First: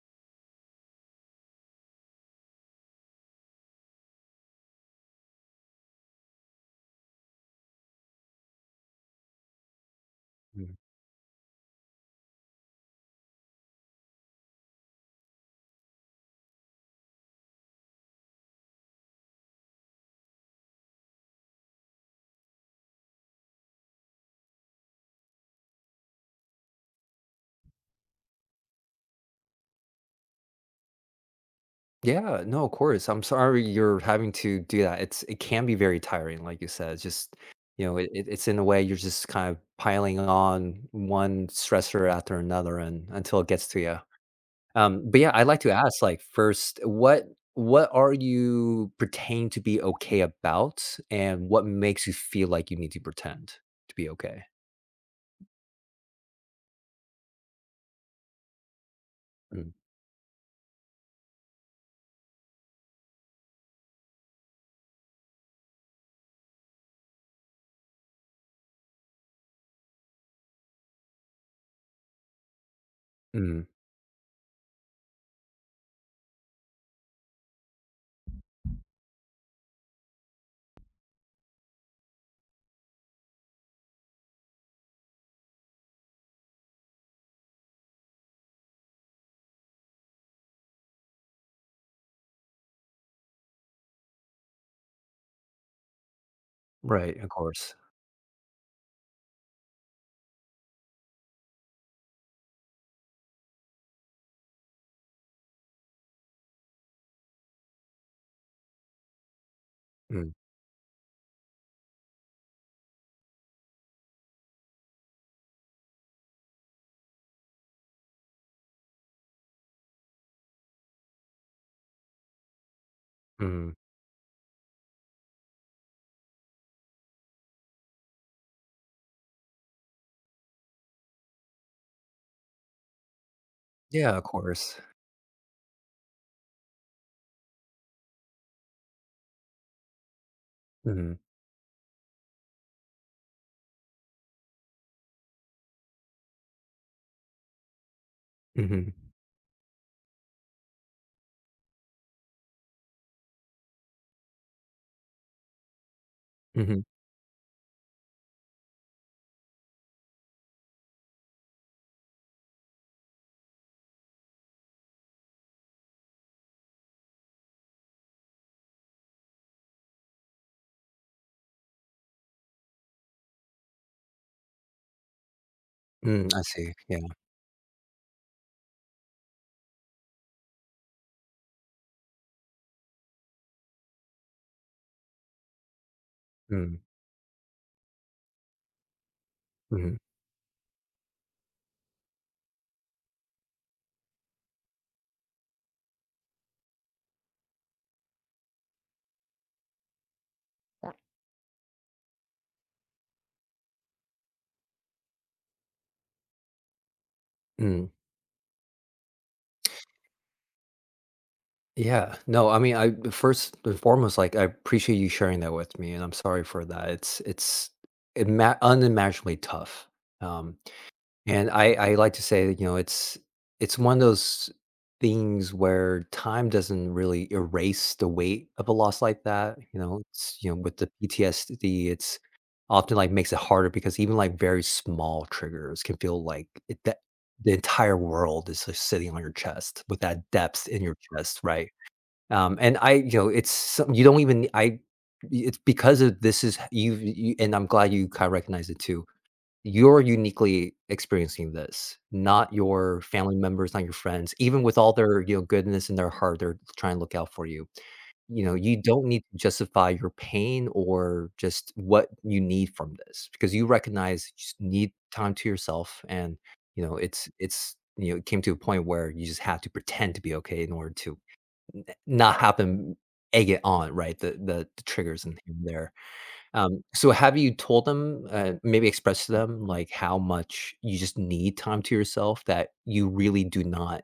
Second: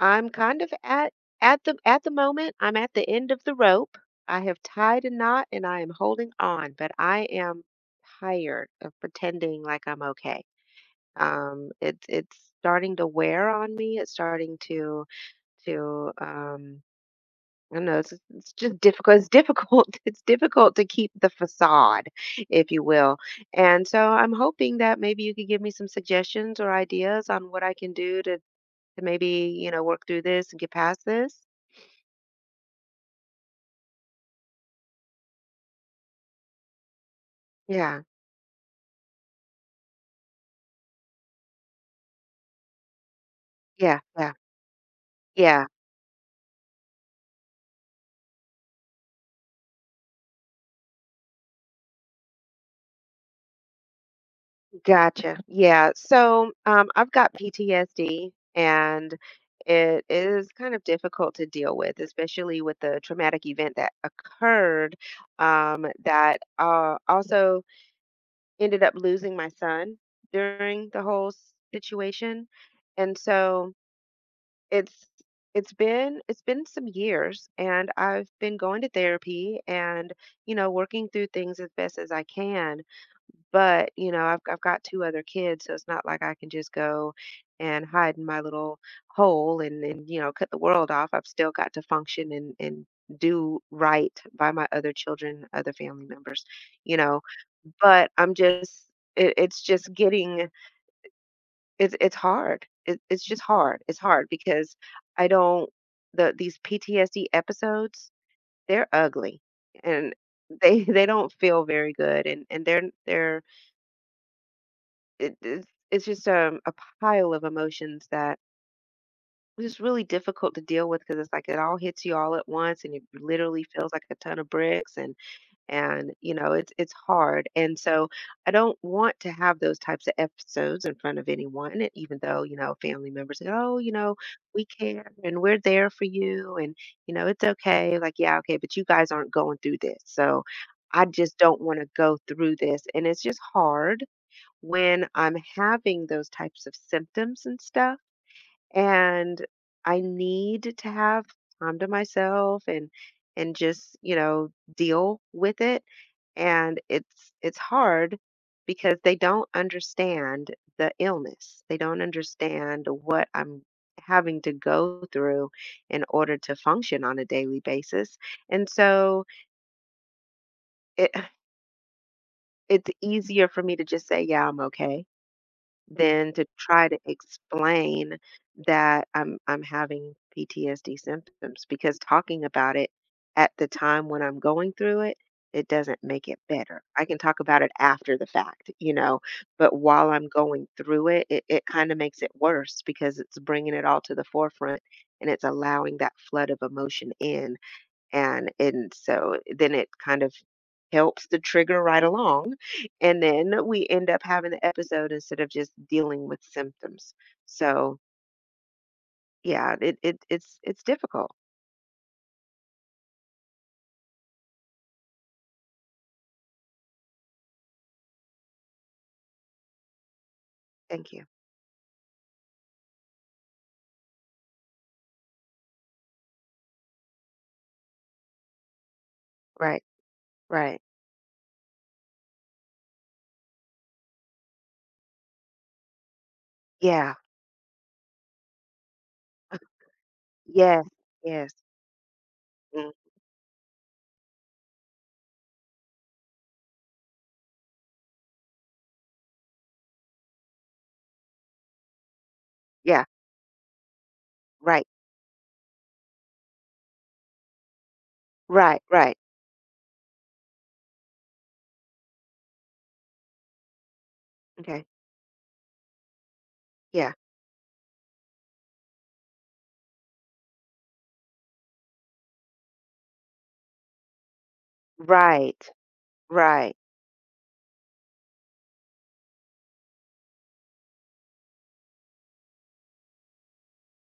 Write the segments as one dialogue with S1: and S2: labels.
S1: I'm kind of at at the moment, I'm at the end of the rope. I have tied a knot and I am holding on, but I am tired of pretending like I'm okay.
S2: Mm.
S1: It's starting to wear on me. It's starting to I don't know. It's just difficult. It's difficult. It's difficult to keep the facade, if you will. And so I'm hoping that maybe you could give me some suggestions or ideas on what I can do to maybe work through this and get past this.
S2: Yeah, no, of course. I'm sorry you're having to do that. It can be very tiring, like you said. It's just
S1: Yeah,
S2: it's in a way you're just kind of piling on one stressor after another, and until it gets to you.
S1: yeah, yeah,
S2: But yeah, I'd like
S1: yeah.
S2: to ask, first, what are you pretending to be okay about, and what makes you feel like you need to pretend to be okay?
S1: Gotcha. Yeah. So I've got PTSD, and
S2: Mm.
S1: it is kind of difficult to deal with, especially with the traumatic event that occurred. That also ended up losing my son during the whole situation, and
S2: Mm.
S1: so it's it's been some years and I've been going to therapy and you know working through things as best as I can. But, you know, I've got 2 other kids, so it's not like I can just go and hide in my little hole and then, you know, cut the world off. I've still got to function and do right by my other children, other family members, you
S2: Right,
S1: know?
S2: of course.
S1: But I'm just it's just getting it's hard. It's just hard. It's hard because I don't the these PTSD episodes, they're ugly, and
S2: Mm.
S1: they they don't feel very good, and they're it it's just a pile of emotions that is really difficult to deal with because it's like it all hits you all at once and it literally
S2: Mm.
S1: feels like a ton of bricks and you know it's hard and so I don't want to have those types of episodes in front of anyone, and even though you know family members say, oh, you know,
S2: Yeah, of
S1: we
S2: course.
S1: care and we're there for you and you know it's okay, like, yeah, okay, but you guys aren't going through this, so I
S2: Mm.
S1: just don't want to go through this and it's just hard when I'm having those types of symptoms and stuff,
S2: Hmm.
S1: and I need to have time to myself and just, you know, deal with it. And
S2: Hmm.
S1: it's hard because they don't understand the illness. They don't understand what I'm having to go through in order to function on a daily basis. And so it it's easier for me to just say, yeah, I'm okay,
S2: Mm,
S1: than
S2: I
S1: to
S2: see.
S1: try to explain that I'm having PTSD symptoms, because talking about it at the time when I'm going through it, it doesn't make it
S2: Mm.
S1: better. I can talk about it after the fact, you know, but
S2: Mhm.
S1: while I'm going through it, it kind of makes it worse because it's bringing it all to the forefront and it's allowing that flood of emotion in. And so then it kind of helps the trigger right along, and then we end up having the episode instead of just dealing with symptoms.
S2: Mm.
S1: So, yeah, it's difficult.
S2: Yeah, no, I mean, I first and foremost, like, I appreciate you sharing that with me, and I'm sorry for that. It's imma unimaginably tough, um,
S1: Thank you.
S2: and I like to say that, you know, it's one of those things where time doesn't really erase the weight of a loss like that, you
S1: Right.
S2: know, you know, with
S1: Right.
S2: the PTSD, it's often, like, makes it harder because even, like, very small triggers can feel like it that
S1: Yeah.
S2: the entire world is just sitting on your chest with that depth in
S1: Yes.
S2: your chest,
S1: Yes.
S2: right? And
S1: Mm.
S2: I you know, it's some you don't even I it's because of this is you and I'm glad you kinda recognize it too. You're uniquely experiencing this, not your
S1: Yeah.
S2: family members, not your friends, even with
S1: Right.
S2: all their, you know, goodness in their heart, they're trying to look out for you. You know, you
S1: Right.
S2: don't
S1: Right.
S2: need to justify your pain or just what you need from this because you recognize you just
S1: Okay.
S2: need time to yourself. And, you know,
S1: Yeah.
S2: you know, it came to a point where you just have to pretend to be okay in order to not have them egg it on, right? The triggers and here and
S1: Right.
S2: there.
S1: Right.
S2: So have you told them, maybe expressed to them, like, how much you just need time to yourself, that you really do not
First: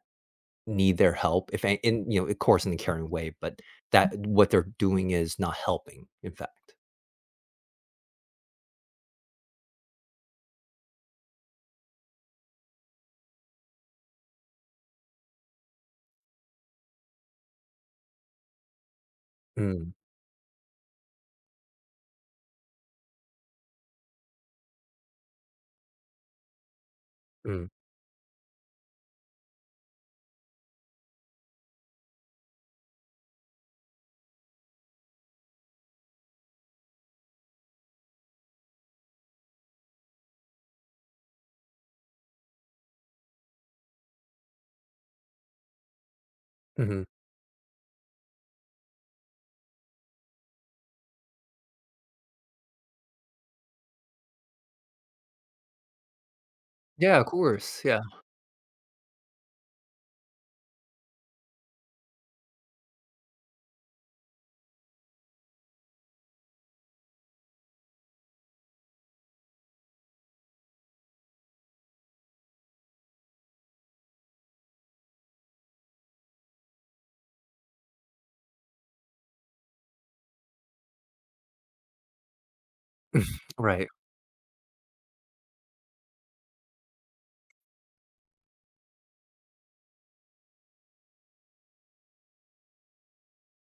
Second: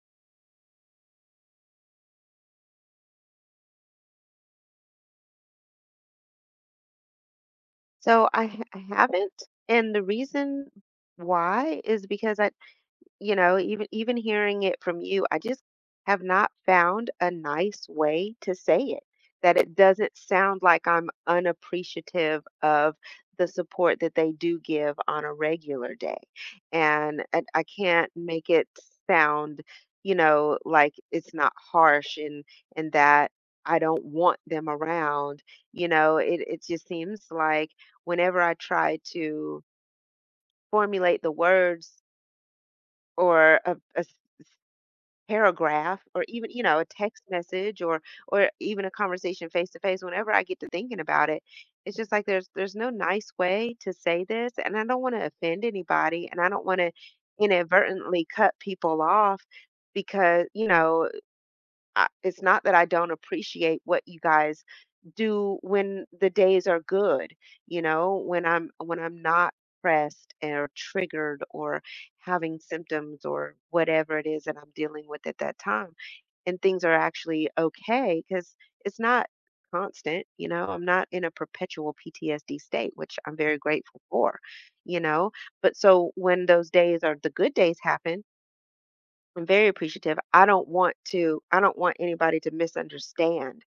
S2: need their help? If a in You know, of course, in a caring way, but that what they're doing is not helping, in fact.
S1: So I haven't, and the reason why is because I, you know, even even hearing it from you, I just have not found a nice way to say it, that it
S2: Mm.
S1: doesn't sound like I'm unappreciative of the support that they do give on a regular day. And I
S2: Mm.
S1: can't make it sound, you know, like it's not harsh and that I don't want them around. You know, it just seems like whenever I try to formulate the words or a paragraph or even you know a
S2: Mhm.
S1: text message or even a conversation face to face, whenever I get to thinking about it, it's just like there's no nice way to say this and I don't want to offend anybody and I don't want to
S2: Yeah, of course, yeah.
S1: inadvertently cut people off, because you know I, it's not that I don't appreciate what you guys do when the days are good, you know, when I'm not pressed or triggered or having symptoms or whatever it is that I'm dealing with at that time, and things are actually okay because it's not constant, you know, I'm not in a perpetual PTSD state, which I'm very
S2: Right.
S1: grateful for, you know, but so when those days are the good days happen, I'm very appreciative. I don't want anybody to misunderstand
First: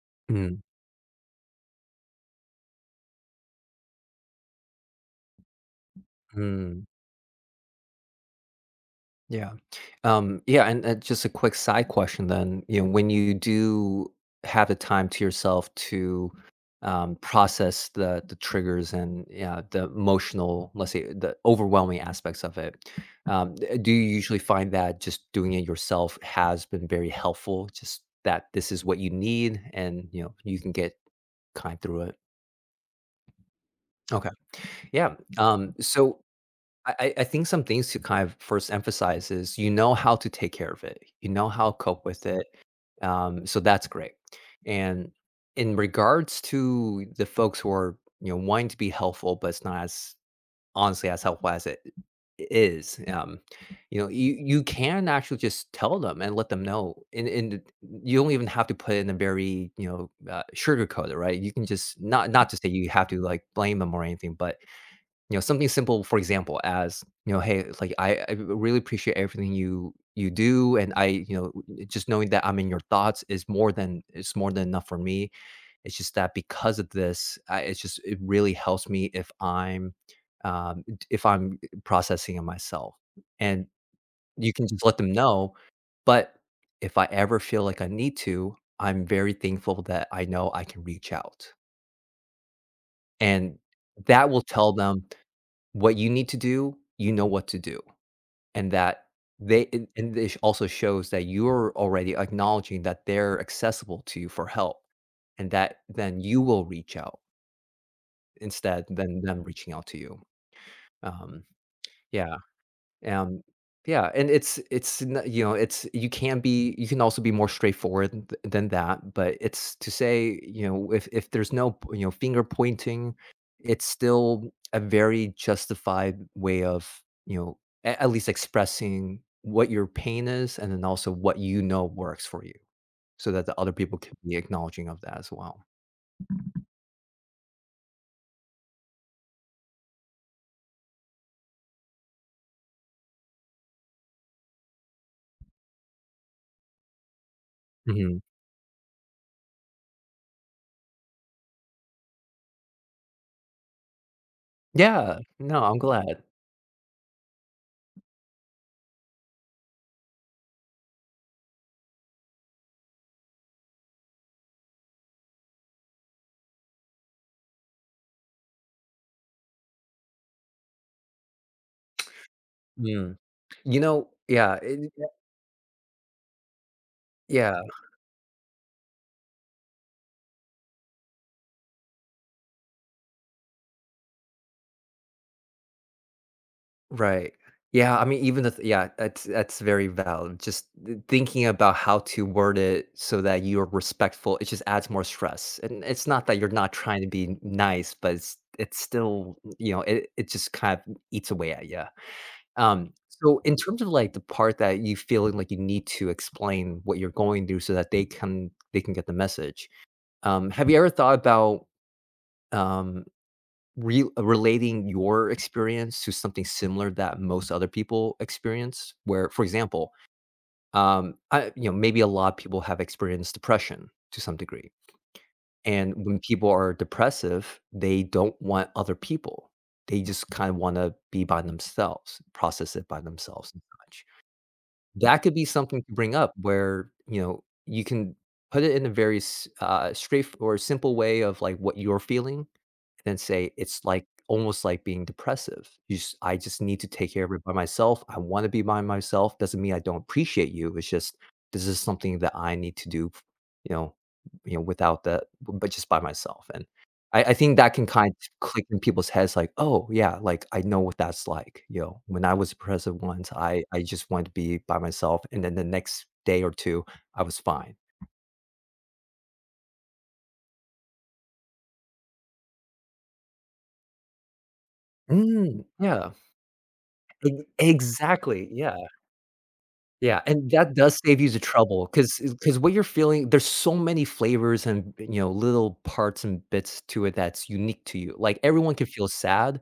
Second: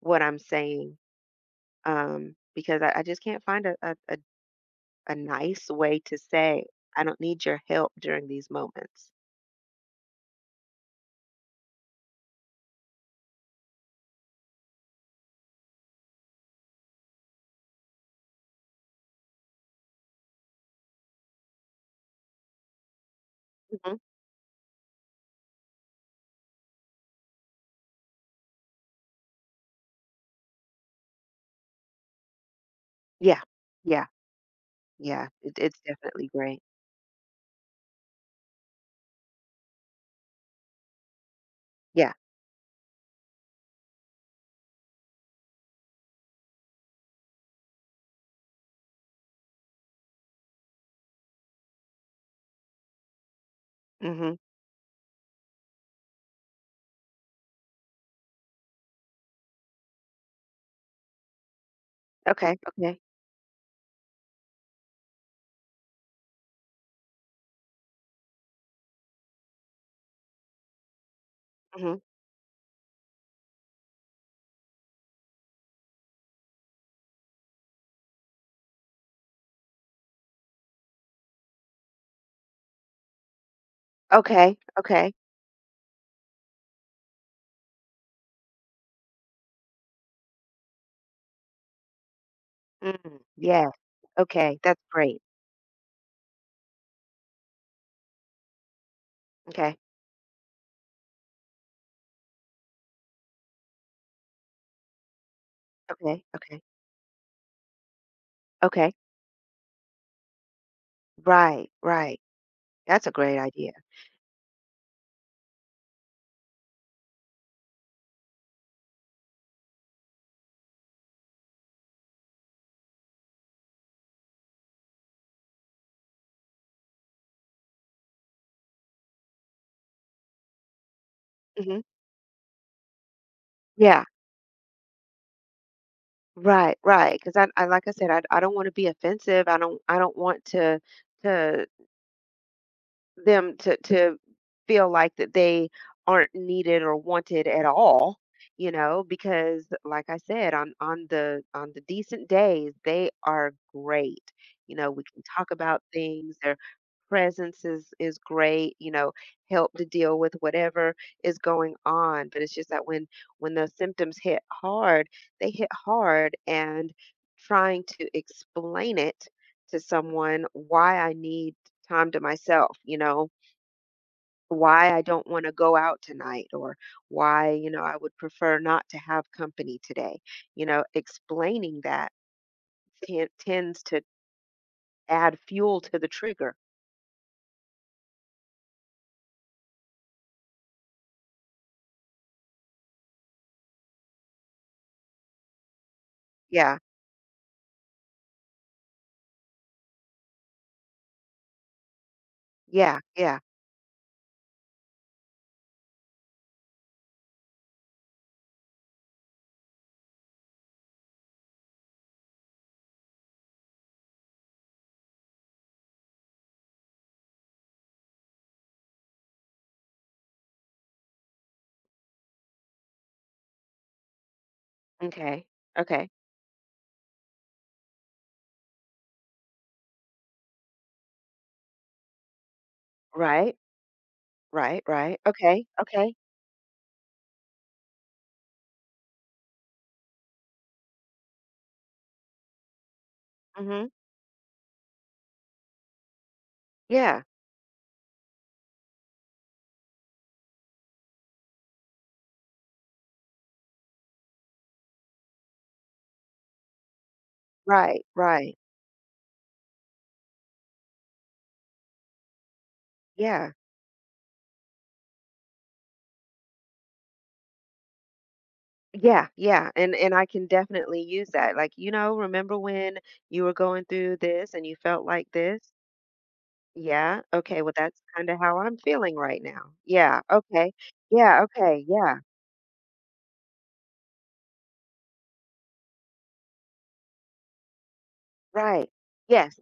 S1: what I'm
S2: Mm.
S1: saying, because I just can't find a nice way to say,
S2: Mm.
S1: I don't need your help during these moments.
S2: Yeah. Yeah, and just a quick side question then, you know, when you do have the time to yourself to process the triggers and yeah, the emotional, let's say the overwhelming aspects of it, do
S1: Hmm.
S2: you usually find that just doing it yourself has been very helpful? Just that this is what you need and you know you can get kind through it.
S1: Yeah, yeah,
S2: Okay. Yeah.
S1: yeah.
S2: Um,
S1: It's
S2: so
S1: definitely great.
S2: I think some things to kind of first emphasize is you know how to take care of it. You know how to cope
S1: Yeah.
S2: with it. So that's great. And in regards to the folks who are you know wanting to be helpful, but it's not as honestly as helpful as it is. You know,
S1: Hmm.
S2: you can actually just tell them and let them know. And you don't even have to put it in a very you know sugarcoat it, right? You can just not to
S1: Okay.
S2: say you
S1: Okay.
S2: have to like blame them or anything, but you know, something simple, for example, as, you know, "Hey, like, I really appreciate everything you do, and I you know,
S1: Hmm.
S2: just knowing that I'm in your thoughts is more than it's more than enough for me. It's just that because of this, I it's just it really helps me if I'm, d if I'm processing it myself." And you
S1: Okay.
S2: can just let
S1: Okay.
S2: them know, but if I ever feel like I need to, I'm very thankful that I know I can reach out.
S1: Mm.
S2: And
S1: Yeah.
S2: that will
S1: Okay.
S2: tell
S1: That's
S2: them
S1: great.
S2: what you need to do, you know what to do, and that they
S1: Okay.
S2: and this also shows that you're already acknowledging that they're accessible to you for help, and that then
S1: Okay.
S2: you
S1: Okay.
S2: will reach out instead
S1: Okay.
S2: than them reaching out to you. Um,
S1: Right. Right.
S2: yeah.
S1: That's a great
S2: Um,
S1: idea.
S2: yeah, and it's n you know, it's you can be you can also be more straightforward th than that, but it's to say, you know, if there's no, p you know, finger pointing, it's still a very justified way of, you know, a at least expressing what your pain is and then also what you
S1: Mhm.
S2: know works for you so that the other people
S1: Yeah,
S2: can be acknowledging of that as well.
S1: right, right. Because I like I said, I don't wanna be offensive, I don't want to them to feel like that they aren't needed or wanted at all,
S2: Mhm.
S1: you know, because like I said, on the decent days, they are great, you know, we
S2: Yeah.
S1: can talk
S2: No, I'm
S1: about
S2: glad.
S1: things, they're presence is great, you know, help to deal with whatever is going on, but it's just that when the symptoms hit hard, they hit hard, and trying to explain it to someone why I need time to myself, you
S2: Mm.
S1: know,
S2: You know yeah,
S1: why
S2: it
S1: I don't want to go out tonight, or why
S2: yeah.
S1: you know I would prefer not to have company today, you know, explaining that tends to add fuel to the trigger.
S2: Right. Yeah, I mean, even the th yeah, that's very valid. Just th thinking about how to word it so that you're respectful, it just adds more stress, and it's not that you're not
S1: Yeah,
S2: trying to be nice, but it's still, you know, it just kind of eats away at you. Um,
S1: yeah, yeah.
S2: so in terms of, like, the part that you feeling like you need to explain what you're going through so that they can get the message, have you ever thought about, um re relating your experience to something similar that most other people experience where for example I you know maybe a lot of people have experienced depression to some degree
S1: Okay.
S2: and
S1: Okay.
S2: when people are depressive they don't want other people they just kind of want to be by themselves process it by themselves
S1: Right.
S2: and such
S1: Right.
S2: that
S1: Right.
S2: could be
S1: Okay.
S2: something to
S1: Okay.
S2: bring up where you know you can put it in a very straightforward simple way of like what you're feeling then say it's
S1: Hmm.
S2: like almost like being depressive. You just I just need to take
S1: Yeah.
S2: care of it by myself. I want to be by myself. Doesn't mean I don't appreciate you. It's just this is something that I need to do, you know, you know, without that, but just by myself. And I think that can
S1: Right.
S2: kind of
S1: Right.
S2: click in people's heads like, oh yeah, like I know what that's like. You know, when I was depressive once,
S1: Yeah.
S2: I just wanted to be by myself. And then the next day or two, I was fine.
S1: Yeah. Yeah. And I can definitely use that. Like, you know, remember when you were going through this and you felt like this?
S2: Mm, yeah.
S1: Yeah.
S2: Ex-
S1: Okay. Well, that's kind of
S2: Exactly.
S1: how I'm
S2: Yeah.
S1: feeling right now. Yeah.
S2: Yeah, and
S1: Okay.
S2: that does save you the
S1: Yeah. Okay.
S2: trouble,
S1: Yeah.
S2: because what you're feeling there's so many flavors and, you know, little parts and bits to it that's unique to you. Like, everyone can
S1: Right.
S2: feel
S1: Yes.
S2: sad,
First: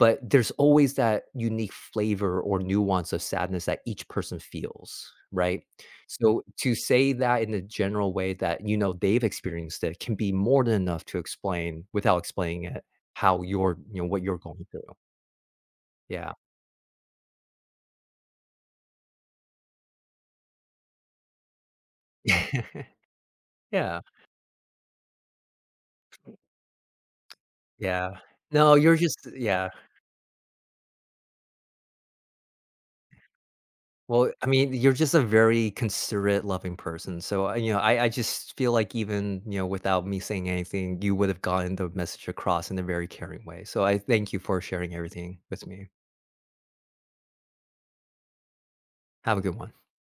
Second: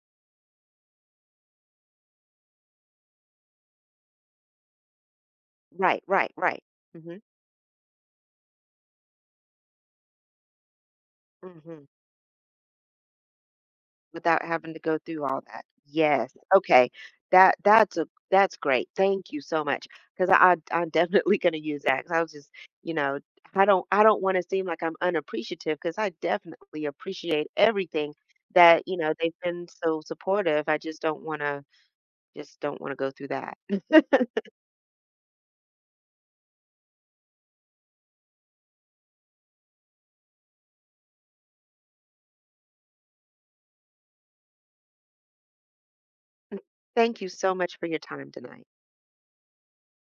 S2: but there's always that unique flavor or nuance of sadness that each person feels, right?
S1: Right. Right.
S2: So,
S1: Right.
S2: to say
S1: Hmm.
S2: that in a general way that, you know, they've experienced it can be more than enough to
S1: Hmm.
S2: explain without explaining it how you're you know, what you're
S1: Without
S2: going
S1: having to
S2: through.
S1: go through all that.
S2: Yeah.
S1: Yes. Okay. That's great. Thank you so much. Because I'm definitely gonna use that. 'Cause I was just, you know,
S2: Yeah.
S1: I don't want to seem like I'm unappreciative because I definitely appreciate
S2: Yeah.
S1: everything
S2: No,
S1: that,
S2: you're
S1: you know,
S2: just
S1: they've been
S2: yeah.
S1: so supportive. I just don't wanna go through that.
S2: Well, I mean, you're just a very considerate, loving person. So, you know, I just feel like even, you know, without me saying anything, you would have gotten the message across in a very caring way. So I thank you for sharing everything with me.
S1: Thank you so much for your time tonight.
S2: Have a good one.